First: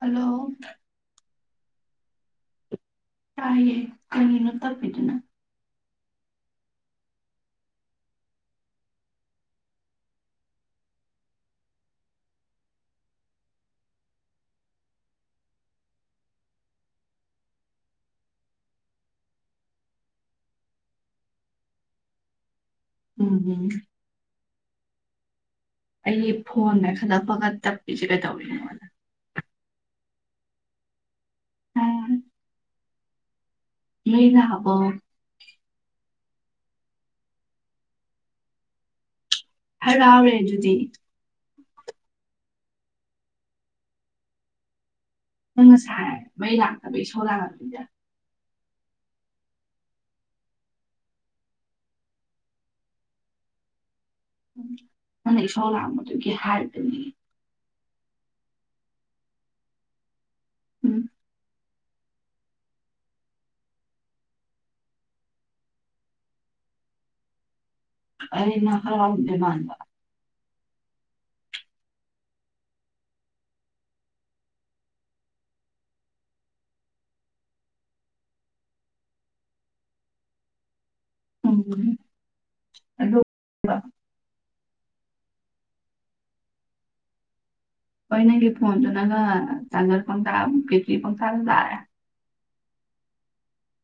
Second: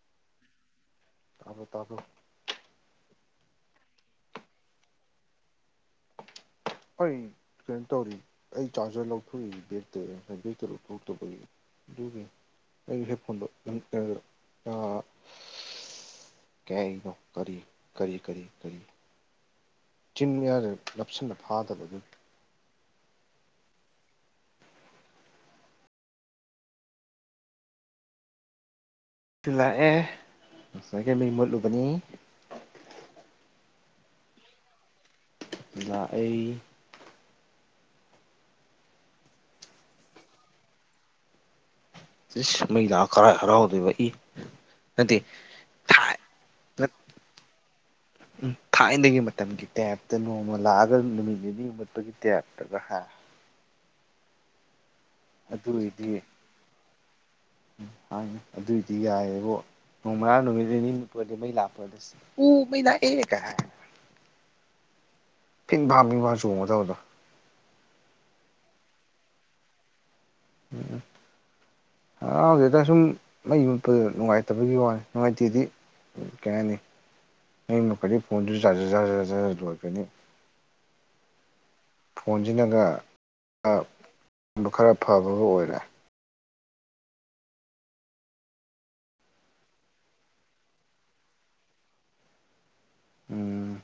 hello ꯑꯕꯨ ꯇꯕꯨ ꯇꯥꯏꯦ ꯀꯩꯅꯅꯣ ꯇꯞꯗꯨꯅ ꯑꯩꯩ ꯀꯩꯅꯣ ꯇꯧꯔꯤ ꯑꯩ ꯆꯥꯔꯖꯔ ꯂꯧꯊꯣꯛꯏ ꯕꯦꯒꯛꯇ ꯕꯦꯛꯇ ꯂꯧꯊꯣꯛꯇꯕꯒꯤ ꯍ ꯐ ꯑ ꯀ ꯅꯣꯔꯤꯔꯤ ꯆꯤꯟ ꯃꯌꯥꯗ ꯅꯞꯁꯤꯟꯅ ꯐꯥꯗꯕꯗꯨ ꯎꯝꯝ ꯑꯩꯒꯤ ꯐꯣꯟꯒ ꯈꯜꯗꯛꯄꯒ ꯇꯞꯄꯤꯁꯦ ꯀꯩꯗꯧꯔꯤꯅꯣꯅ ꯁꯤ ꯂꯥꯛꯑꯦ ꯉꯁꯥꯏꯒꯤ ꯃꯤ ꯃꯨꯠꯂꯨꯕꯅꯤ ꯂꯩꯏꯅ ꯍꯕꯣ ꯂꯥꯛ ꯑꯩ ꯍꯔꯥꯎꯔꯦ ꯑꯗꯨꯗꯤ ꯆ ꯃꯩꯗꯥꯛ ꯀꯔꯥꯏ ꯍꯔꯥꯎꯗꯣꯏꯕ ꯏ ꯍꯥꯏꯗꯤ ꯅꯪ ꯉꯁꯥꯏ ꯃꯩ ꯂꯥꯛꯇꯕ ꯏꯁꯣꯔ ꯂꯥꯛꯑꯅꯤꯗ ꯎ ꯊꯥꯏꯅꯒꯤ ꯃꯇꯝꯒꯤ ꯇꯥꯏꯌꯦꯞꯇ ꯅꯣꯡꯃ ꯂꯥꯛꯑꯒ ꯅꯨꯃꯤꯠ ꯅꯤꯅꯤ ꯃꯨꯠꯄꯒꯤ ꯇꯥꯏꯌꯦꯞꯇꯒ ꯍꯥꯏ ꯎꯝ ꯅꯪꯅ ꯏꯁꯥꯎ ꯑꯗꯨ ꯂꯥꯛꯕꯗꯨꯒꯤ ꯍꯥꯏꯔꯗꯨꯅꯤ ꯎꯝ ꯍꯥꯏꯅꯦ ꯑꯗꯨꯏꯗꯤ ꯌꯥꯏꯌꯦꯦꯕꯣ ꯅꯣꯡꯃꯔꯥ ꯅꯨꯃꯤꯠ ꯎꯝ ꯅꯤꯅꯤꯠꯄꯗꯤ ꯃꯩ ꯂꯥꯛꯄꯗꯁ ꯎ ꯃꯩꯅ ꯑꯦ ꯀ ꯐꯤꯟ ꯐꯥꯝꯃꯤ ꯆꯣꯡꯉ ꯇꯧꯕꯗ ꯑꯔꯅꯥ ꯈꯔꯥꯎꯗꯦ ꯃꯥꯥꯟ ꯎꯝ ꯍꯔꯥꯎꯁꯤꯗ ꯁꯨꯝ ꯃꯩ ꯃꯨꯠꯄꯗ ꯅꯨꯡꯉꯥꯏꯇꯕꯒꯤ ꯋꯥꯅꯤ ꯅꯨꯡꯉꯥꯏꯇꯦꯗꯤ ꯀꯩ ꯍꯥꯏꯅꯤ ꯅꯪ ꯃꯈꯗꯤ ꯐꯣꯟꯗꯨ ꯂꯣꯏꯀꯅꯤ ꯎꯝ ꯑꯗꯣ ꯐꯣꯟꯁꯤꯅꯒꯕ ꯈꯔ ꯐꯕꯕꯨ ꯑꯣꯏꯔꯦ ꯍꯣꯏ ꯅꯪꯒꯤ ꯐꯣꯟꯗꯨ ꯅꯒ ꯆꯥꯒ ꯄꯪꯊꯥ ꯕꯦꯇ꯭ꯔꯤ ꯄꯪꯊꯥꯗ ꯂꯥꯛꯑꯦ ꯎꯝ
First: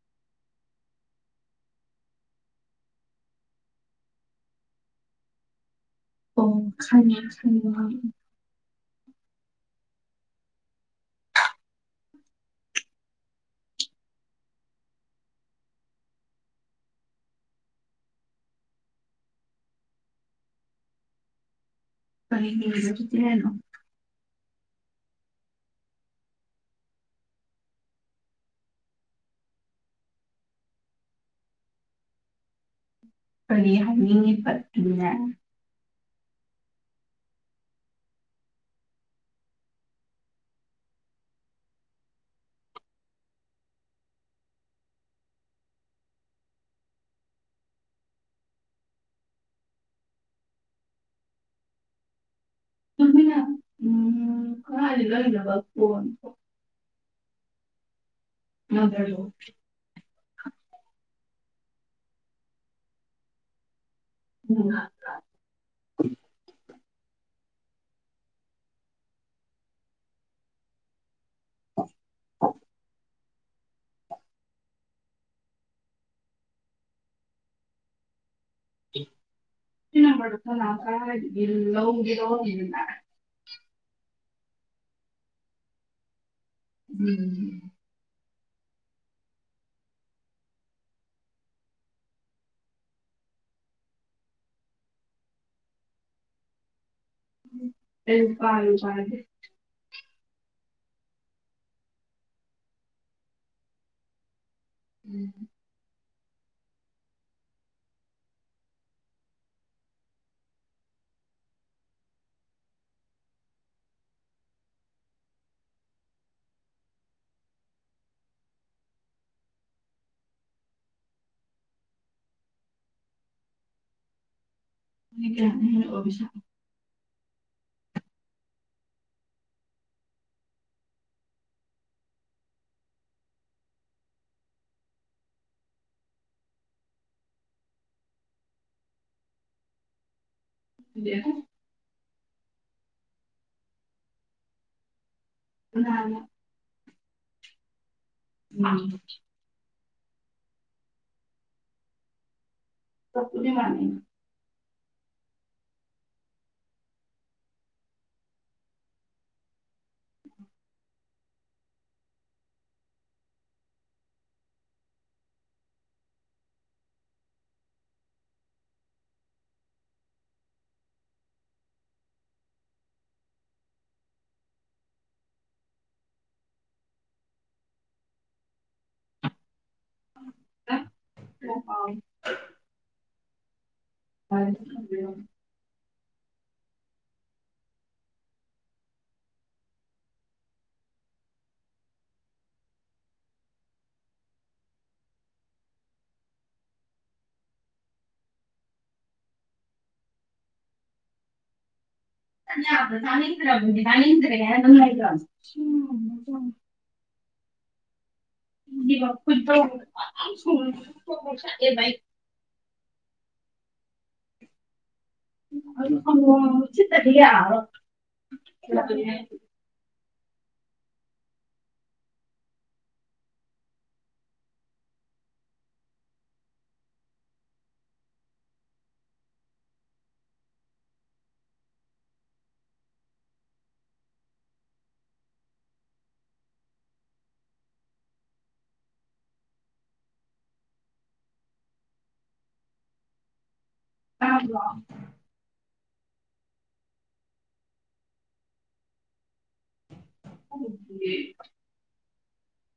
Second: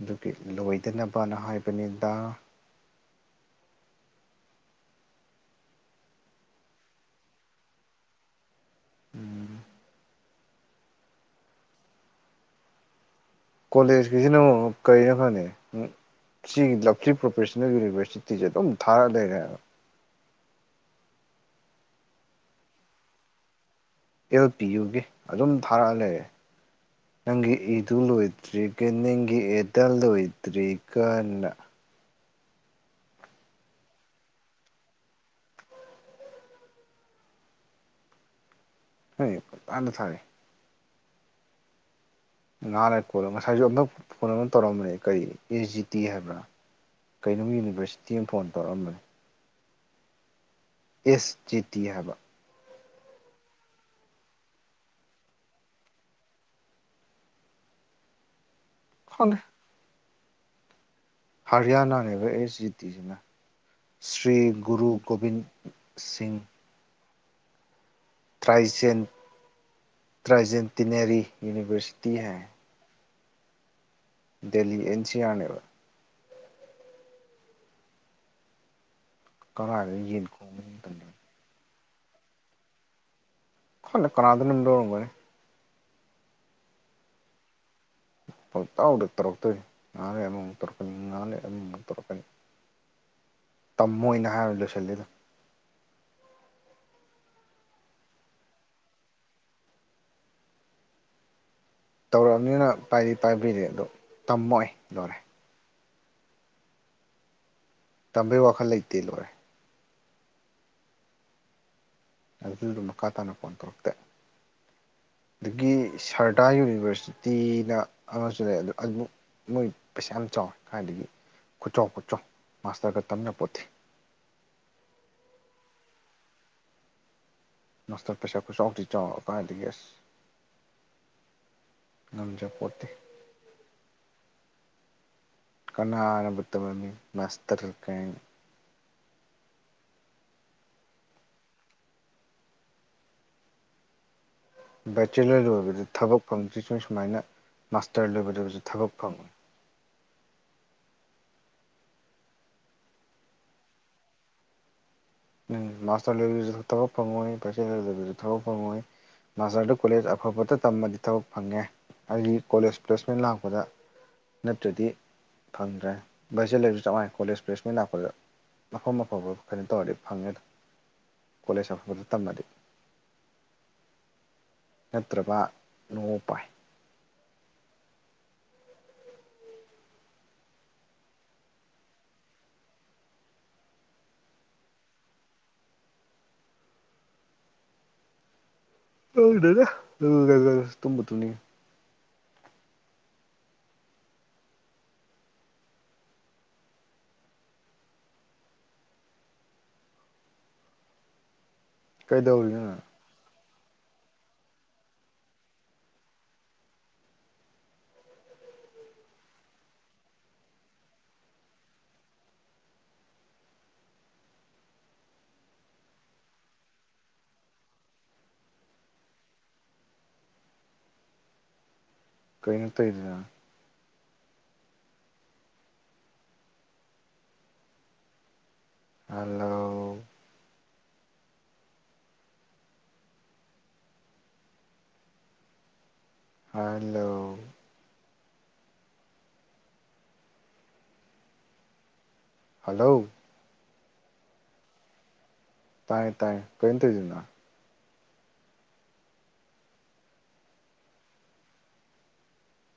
ꯑꯗꯨꯒꯤ ꯂꯣꯏꯗꯅꯕꯅ ꯍꯥꯏꯕꯅꯤꯗ ꯑꯣ UNINTELLIGIBLE ꯎꯝ ꯀꯣꯂꯦꯖꯀꯤꯁꯤꯅ ꯑꯃꯨꯛ ꯀꯔꯤꯅꯣ ꯈꯪꯉꯦ ꯁꯤꯒꯤ ꯂꯝꯞꯁꯤ ꯄ꯭ꯔꯣꯐꯦꯁꯅꯦꯜ ꯌꯨꯅꯤꯚꯔꯁꯤꯇꯤ ꯁꯦ ꯑꯗꯨꯝ ꯊꯥꯔ ꯂꯩꯔꯦ ꯀꯔꯤ ꯌꯨꯅꯤꯚꯔꯁꯤꯇꯤ ꯍꯥꯏꯅꯣ ꯑꯦꯜ ꯄꯤ ꯌꯨꯒꯤ ꯑꯗꯨꯝ ꯊꯥꯔꯛꯑ ꯂꯩꯔꯦ ꯅꯪꯒꯤ ꯏꯗꯨ ꯂꯣꯏꯗ꯭ꯔꯤꯒ ꯅꯪꯒꯤ ꯑꯦꯗꯜ ꯂꯣꯏꯗ꯭ꯔꯤ ꯀ ꯅ ꯀꯔꯤ ꯍꯥꯏꯅꯤꯡꯉꯤꯕ ꯑꯗꯨꯅ ꯍꯦ ꯄꯨꯡꯊꯥꯗ ꯊꯥꯔꯛꯏ ꯉꯥꯜꯔꯀꯣꯂꯣ ꯉꯁꯥꯏꯁꯨ ꯑꯝꯇꯛ ꯐꯣꯟ ꯑꯃ ꯇꯧꯔꯝꯕꯅꯦ ꯀꯔꯤ ꯑꯦꯁ ꯖꯤ ꯇꯤ ꯍꯥꯏꯕ꯭ꯔꯥ ꯀꯩꯅꯅꯨꯡ ꯌꯨꯅꯤꯚꯔꯁꯤꯇꯤ ꯑꯃ ꯐꯣꯟ ꯇꯧꯔꯛꯑꯝꯕꯅꯤ ꯑꯦꯁ ꯆꯦꯇꯤ ꯍꯥꯏꯕ ꯑ ꯏ ꯂ ꯏꯗꯕ ꯀ ꯃꯗꯣ ꯈꯪꯗꯦ ꯍꯔꯤꯌꯥꯅꯥꯅꯦꯕ ꯑꯦꯁ ꯖꯤ ꯇꯤꯁꯤꯅ ꯁ꯭ꯔꯤ ꯒꯨꯔꯨ ꯒꯣꯕꯤꯟ ꯁꯤꯡ ꯇ꯭ꯔꯥꯏꯖꯦꯟ ꯇ꯭ꯔꯥꯏꯖꯦꯟꯇꯤꯅꯔꯤ ꯌꯨꯅꯤꯕꯔꯁꯤꯇꯤ ꯍꯥꯏ ꯗꯦꯜꯂꯤ ꯑꯦꯟ ꯁꯤ ꯑꯥꯔꯅꯦꯕ ꯀꯅꯥꯗ ꯅ ꯌꯦꯟ ꯈꯣꯡꯕ ꯅꯅꯥ ꯇ꯭ꯔ ꯃꯇꯝꯗ ꯏꯂ ꯎꯒꯤꯗꯣ ꯏꯅ ꯈꯪꯗꯦ ꯀꯅꯥꯗꯅꯝ ꯂꯧꯔꯝꯒꯅꯤ ꯎꯝ ꯄꯥꯎꯇꯥꯎꯗ ꯇꯧꯔꯛꯇꯣꯏ ꯉꯥꯜꯂꯦ ꯑꯃꯃꯨꯛ ꯇꯧꯔꯛꯀꯅꯤ ꯉꯥꯜꯂꯦ ꯑꯃꯃꯨꯛ ꯇꯧꯔꯛꯀꯅꯤ ꯇꯝꯃꯣꯏꯅ ꯍꯥꯏꯔ ꯂꯣꯏꯁꯤꯜꯂꯤꯗꯨꯝ UNINTELLIGIBLE ꯇꯧꯔꯛꯑꯕꯅꯤꯅ ꯄꯥꯏꯗꯤ ꯄꯥꯏꯕꯤꯔꯤ ꯑꯗꯨꯣ ꯇꯝꯃꯣꯏ ꯂꯣꯏꯔꯦ ꯇꯥꯝꯕꯩ ꯋꯥꯈꯜ ꯂꯩꯇꯦ ꯂꯣꯏꯔꯦ ꯑꯗꯨꯗꯨ ꯃꯈꯥ ꯇꯥꯅ ꯐꯣꯟ ꯇꯧꯔꯛꯇꯦ ꯑꯗꯨꯒꯤ ꯁꯔꯗꯥ ꯌꯨꯅꯤꯚꯔꯁꯤꯇꯤꯅ ꯑꯃꯁꯨ ꯂꯩ ꯑꯗꯨ ꯑꯗꯨ ꯃꯣꯏ ꯄꯩꯁꯥ ꯌꯥꯝ ꯆꯥꯎꯋꯤ ꯀꯥꯏꯗꯒꯤ ꯈꯨꯠꯆꯥꯎ ꯈꯨꯠꯆꯥꯎ ꯃꯥꯁꯇꯔꯒ ꯇꯥꯝ ꯌꯥꯄꯣꯟꯇꯦ UNINTELLIGIBLE ꯃꯥꯁꯇꯔ ꯄꯩꯁꯥ ꯈꯨ ꯆꯥꯎꯗꯤ ꯆꯥꯎꯑ ꯀꯥꯏꯗꯒꯤ ꯑꯁ ꯉꯝꯖ ꯄꯣꯠꯇꯦ ꯀꯅꯥꯅꯕꯨ ꯇꯥꯝꯂꯝꯃꯤꯅꫭ ꯃꯁꯇꯔ ꯀꯥꯏꯅ UNINTELLIGIBLE ꯕꯦꯆꯦꯂꯔ ꯂꯣꯏꯕꯗ ꯊꯕꯛ ꯐꯪꯗ꯭ꯔꯤ ꯁ ꯁꯨꯃꯥꯏꯅ ꯃꯥꯁꯇꯔ ꯂꯣꯏꯕꯗꯁꯨ ꯊꯕꯛ ꯐꯪꯑꫭꯏ ꯆꯥꯞꯄꯨꯗꯤ ꯃꯥꯟꯅꯩꯅꯦ ꯅꯪ ꯃꯥꯁꯇꯔ ꯂꫭꯏꯕꯗꯁꯨ ꯊꯕꯛ ꯐꯪꯉꯣꯏ ꯄꯥꯏꯆꯦ ꯂꯩꯗꯕꯁꯨ ꯊꯕꯛ ꯐꯪꯉꯣꯏ ꯃꯥꯁꯇꯔꯗꯨ ꯀꯣꯂꯦꯖ ꯑꯐꯕꯗ ꯇꯥꯝꯃꯗꯤ ꯊꯕꯛ ꯐꯪꯉꯦ ꯑꯩꯒꯤ ꯀꯣꯂꯦꯖ ꯄ꯭ꯂꯦꯁꯃꯦꯟ ꯂꯥꯛꯄꯗ ꯅꯠꯇ꯭ꯔꯗꯤ ꯐꯪꯗ꯭ꯔꯦ ꯕꯦꯆꯦꯂꯔ ꯆꯞꯉꯥꯏ ꯀꯣꯂꯦꯖ ꯄ꯭ꯂꯦꯁꯃꯦꯟ ꯂꯥꯛꯄꯗ ꯃꯐꯝ ꯑꯐꯕ ꯀꯩꯅꯣ ꯇꯧꯔꯗꯤ ꯐꯉꯦ ꯑꯗꯨꯝ ꯀꯣꯂꯦꯖ ꯑꯐꯕꯗ ꯇꯝꯑꯥꯗꯤ ꯅꯠꯇ꯭ꯔꯕ ꯅꯣꯡ ꯎꯄꯥꯏ [inaudible] UNINTELLIGIBLE ꯈꯪꯗꯦꯗꯥ UNINTELLIGIBLE ꯇꯨꯝꯕꯨ ꯇꯨꯝꯅꯤꯡ ꯏ ꯀꯩꯗꯧꯔꯤꯅꯣ UNINTELLIGIBLE UNINTELLIGIBLE UNINTELLIGIBLE ꯀꯔꯤꯅꫭ ꯇꯧꯔꯤꯗꯨꯅ ꯍꯜꯂꯣ ꯍꯜꯂꯣ ꯍꯜꯂꯣ ꯇꯥꯕꯔꯣ ꯇꯥꯏ ꯇꯥꯏ ꯀꯩꯅꯣ ꯇꯧꯔꯤꯗꯨꯅ ꯎꯝ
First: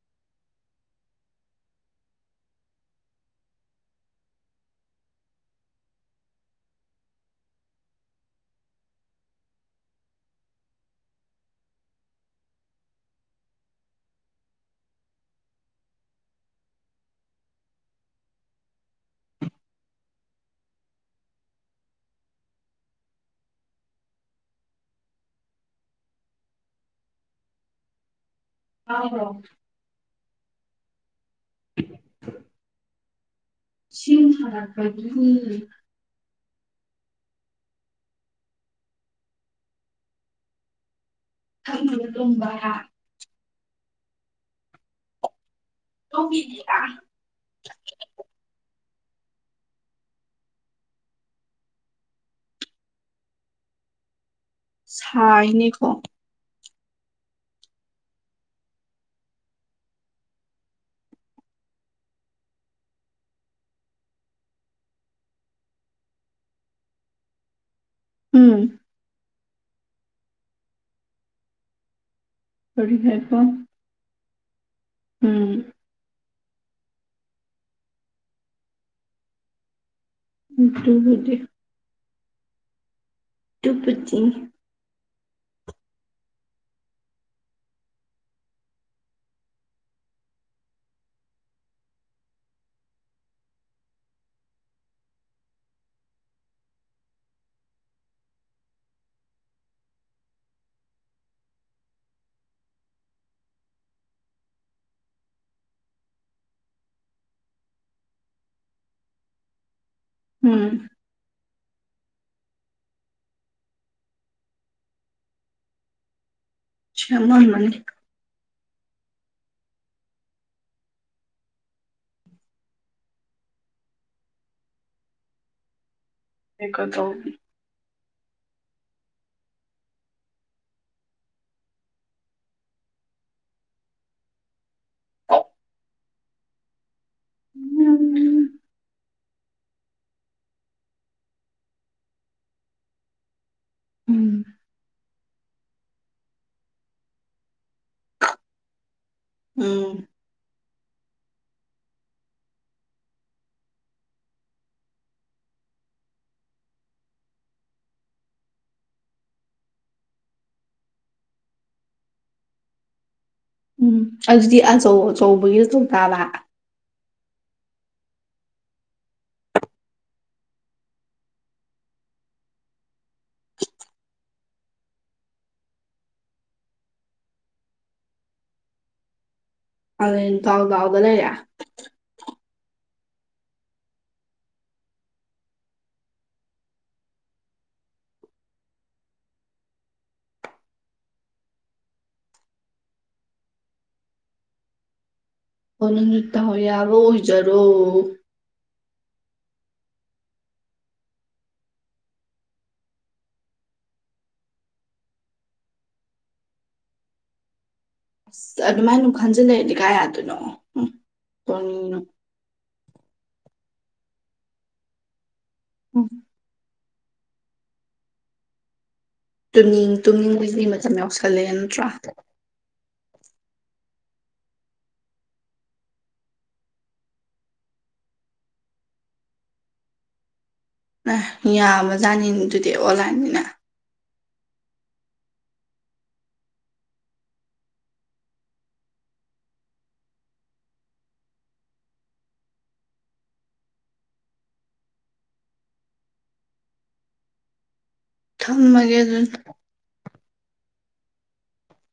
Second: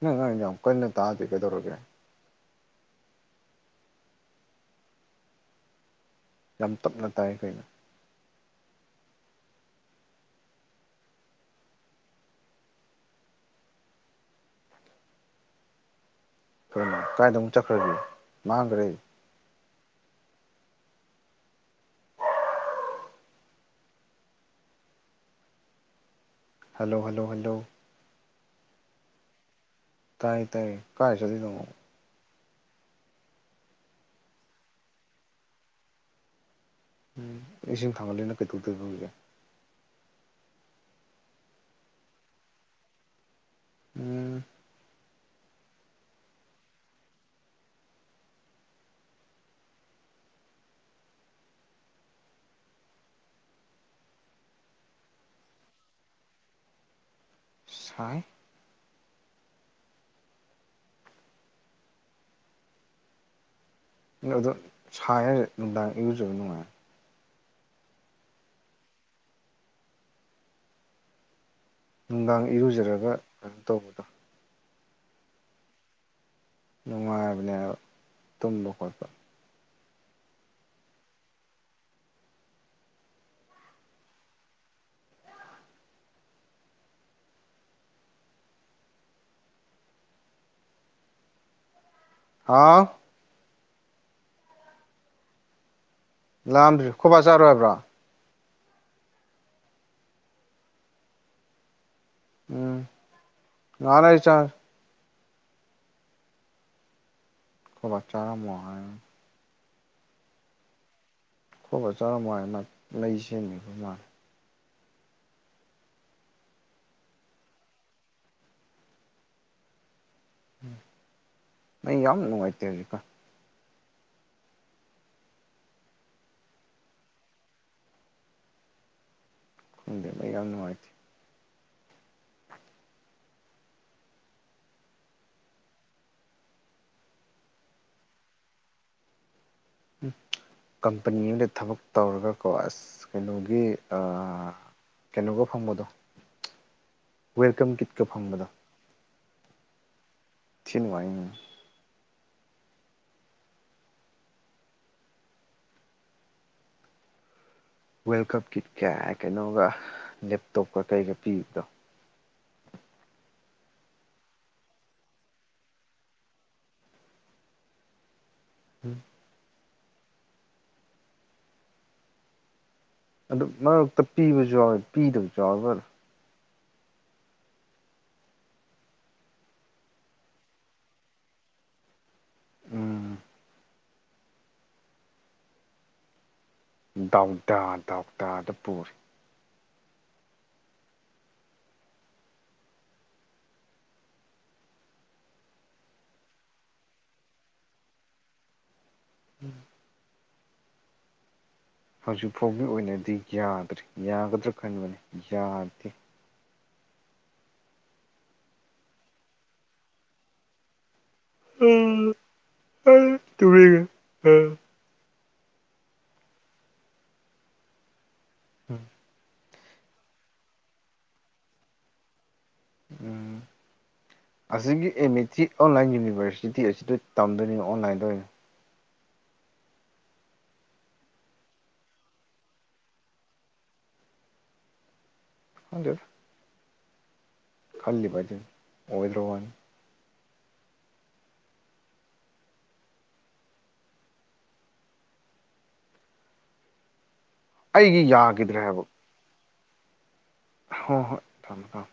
ꯅꯪ ꯉꯥꯡꯢꯗꯣ ꯌꯥꯝ ꯀꯟꯅ ꯇꯥꯗꯦ ꯀꯩꯗꯧꯔꯒꯦ ꯌꯥꯝ ꯇꯞꯅ ꯇꯥꯏ ꯀꯩꯅꯣ ꯀꯗꯥꯥꯏꯗ ꯑꯃꯨꯛ ꯆꯠꯈ꯭ꯔꯒꯦ ꯃꯥꯡꯈ꯭ꯔꯦ ꯍꯜꯂꯣ ꯍꯜꯂꯣ ꯍꯜꯂꯣ UNINTELLIGIBLE ꯇꯥꯏ ꯇꯥꯏꯌꯦ ꯀꯥꯏ ꯆꯠꯂꯤꯅꫭ UNINTELLIGIBLE ꯎꯝ ꯏꯁꯤꯡ ꯊꯥꯡꯒꯠꯂꯤꯅ ꯀꯩꯗꯧꯗꯣꯏꯕ ꯍꯧꯖꯤꯛ ꯊꯥꯛꯅꯕ ꯂꯝꯕ ꯎꯝ UNINTELLIGIBLE ꯁꯥꯏꯅꯦꯀꯣ ꯁꯥꯏ ꯑꯗꯨ ꯁꯥꯏ ꯍꯥꯢꯔ ꯅꯨꯡꯗꯥꯡ ꯢꯔꯨꯖꯕ ꯅꯨꯡꯉꯥꯏꯕꯅꯦ ꯎꯝ ꯅꯨꯡꯗꯥꯡ ꯀꯔꯤ ꯏꯔꯨꯖꯔꯒ ꯍꯥꯏꯕ ꯀꯩꯅꯣ ꯇꯧꯕꯅꯤ ꯎꯝ ꯅꯨꯡꯉꯥꯏꯕꯅꯦ ꯍꯥꯢꯕ ꯇꯨꯝꯕ ꯈꯣꯠꯄ ꯅꯠꯇ꯭ꯔꯒꯗꯤ ꯇꯨꯄꯆꯤ [inaudible] ꯍꯥꯥꯎ ꯂꯥꯝꯗ꯭ꯔꯤ ꯈꯣꯢ ꯕꯥ ꯆꯥꯔꯣꯏ ꯍꯥꯢꯕ꯭ꯔꯣ ꯎꯝ ꯉꯥꯛ ꯂꯩꯔꯒꯥ ꯆꯔꯒꯦ ꯈꯣꯢ ꯕꯥ ꯆꯔꯥꯃꯣ ꯍꯥꯢꯕꯥ ꯎꯝ ꯈꯣꯢ ꯕꯥ ꯆꯥꯔꯝꯃꯣ ꯍꯥꯢꯔꯒꯥ ꯃꯩ ꯁꯦꯝꯃꯤꯕ ꯃꯥꯜꯂꯦ ꯁꯦꯝꯃꯝꯃꯅꯤ ꯃꯩ ꯌꯥꯝꯅ ꯅꯨꯡꯉꯥꯏꯇꯦ ꯍꯧꯖꯤꯛꯀꯥꯟ ꯑꯩꯗꯣ [inaudible] ꯈꯣꯡꯗꯦ ꯃꯩ ꯌꯥꯝ ꯅꯨꯡꯉꯥꯏꯇꯦ ꯎꯝ [inaudible] ꯀꯝꯄꯅꯤ ꯑꯃꯗ ꯊꯕꯛ ꯇꯧꯔꯒꯀꯣ ꯑꯁ ꯀꯩꯅꯣꯒꯤ ꯎꯝ ꯀꯩꯅꯣꯒ ꯐꯪꯕꯗꯣ ꯋꯦꯜꯀꯝ ꯀꯤꯠꯀ ꯐꯪꯕꯗꯣ ꯎꯝ ꯊꯤꯅ ꯅꯨꯡꯉꯥꯢꯅꯤ ꯋꯦꯜꯀꯞ ꯀꯤꯠ ꯀꯥ ꯀꯩꯅꯣꯒ ꯂꯦꯞꯇꯣꯞꯀ ꯀꯩꯒ ꯄꯤꯕꯗꯣ ꯎꯝ ꯑꯗꯨꯗꯤ ꯑꯆꯧ ꯑꯆꯧꯕꯒꯤꯁꯨ ꯆꯣꯡ ꯇꯥꯕ ꯎꯝ ꯑꯗꯨ ꯃꯔꯛꯇ ꯄꯤꯕꯁꯨ ꯌꯥꯎꯋꯦ ꯄꯤꯗꯕꯁꯨ ꯌꯥꯎꯋꯦ ꯀꯪꯂꯦꯟ ꯗꯥꯎ ꯗꯥꯎꯗꯥ ꯂꯩꯔꯦ ꯎꯝ ꯗꯥꯎꯗꯥ ꯗꯥꯎꯗꯥꯗ ꯄꯨꯔꯦ ꯍꯣ ꯅꯪ ꯗꯥꯎ ꯌꯥꯕꯥ ꯑꯣꯏꯖꯔꯣ ꯎꯝ ꯍꯧꯖꯤꯛ ꯐꯥꯎꯒꯤ ꯑꯣꯏꯅꯗꯤ ꯌꯥꯗ꯭ꯔꯤ ꯌꯥꯒꯗ꯭ꯔꯥ ꯈꯟꯕꯅꯤ ꯌꯥꯗꯦ ꯑꯁ ꯑꯗꯨꯃꯥꯏꯅ ꯑꯗꯨꯝ ꯈꯟꯖꯤꯜ ꯂꯩꯔꯗꯤ ꯀꯥꯏꯌꯥꯗꯨꯢꯅꯣ ꯀꯔꯤꯅꯣ ꯇꯨꯝꯅꯤꯉꯦ ꯎꯝ ꯎꯝ ꯎꯝ ꯇꯨꯝꯅꯤꯡ ꯇꯨꯝꯅꯤꯡꯕꯨꯗꯤ ꯃꯇꯝ ꯌꯥꯎꯁꯜꯂꯦ ꯅꯠꯇ꯭ꯔꯥ ꯎꯝ [unintelligible] ꯑꯁꯤꯒꯤ M A three online university ꯑꯁꯤꯗ ꯇꯝꯗꯣꯏꯅꯤꯅꯣ ꯑꯣꯟꯂꯥꯏꯟꯗ ꯑꯣꯏꯅ ꯑ ꯌꯥꯝꯕꯖꯥꯠꯅꯤꯗꯨꯗꯤ ꯑꯣꯟꯂꯥꯏꯟꯅꯤꯅ ꯍ [unintelligible] ꯈꯜꯂꯤꯕ ꯍꯥꯢꯗꯨꯅꯤ ꯑꯣꯢꯗ꯭ꯔꯥ ꯋꯥꯅꯤ ꯑꯩꯒꯤ ꯌꯥꯒ ꯊꯝꯃꯒꯦ ꯑꯗꯨꯗꯤ ꯍꯣꯏ ꯍꯣꯏ ꯊꯝꯃꯣ ꯊꯝꯃꯣ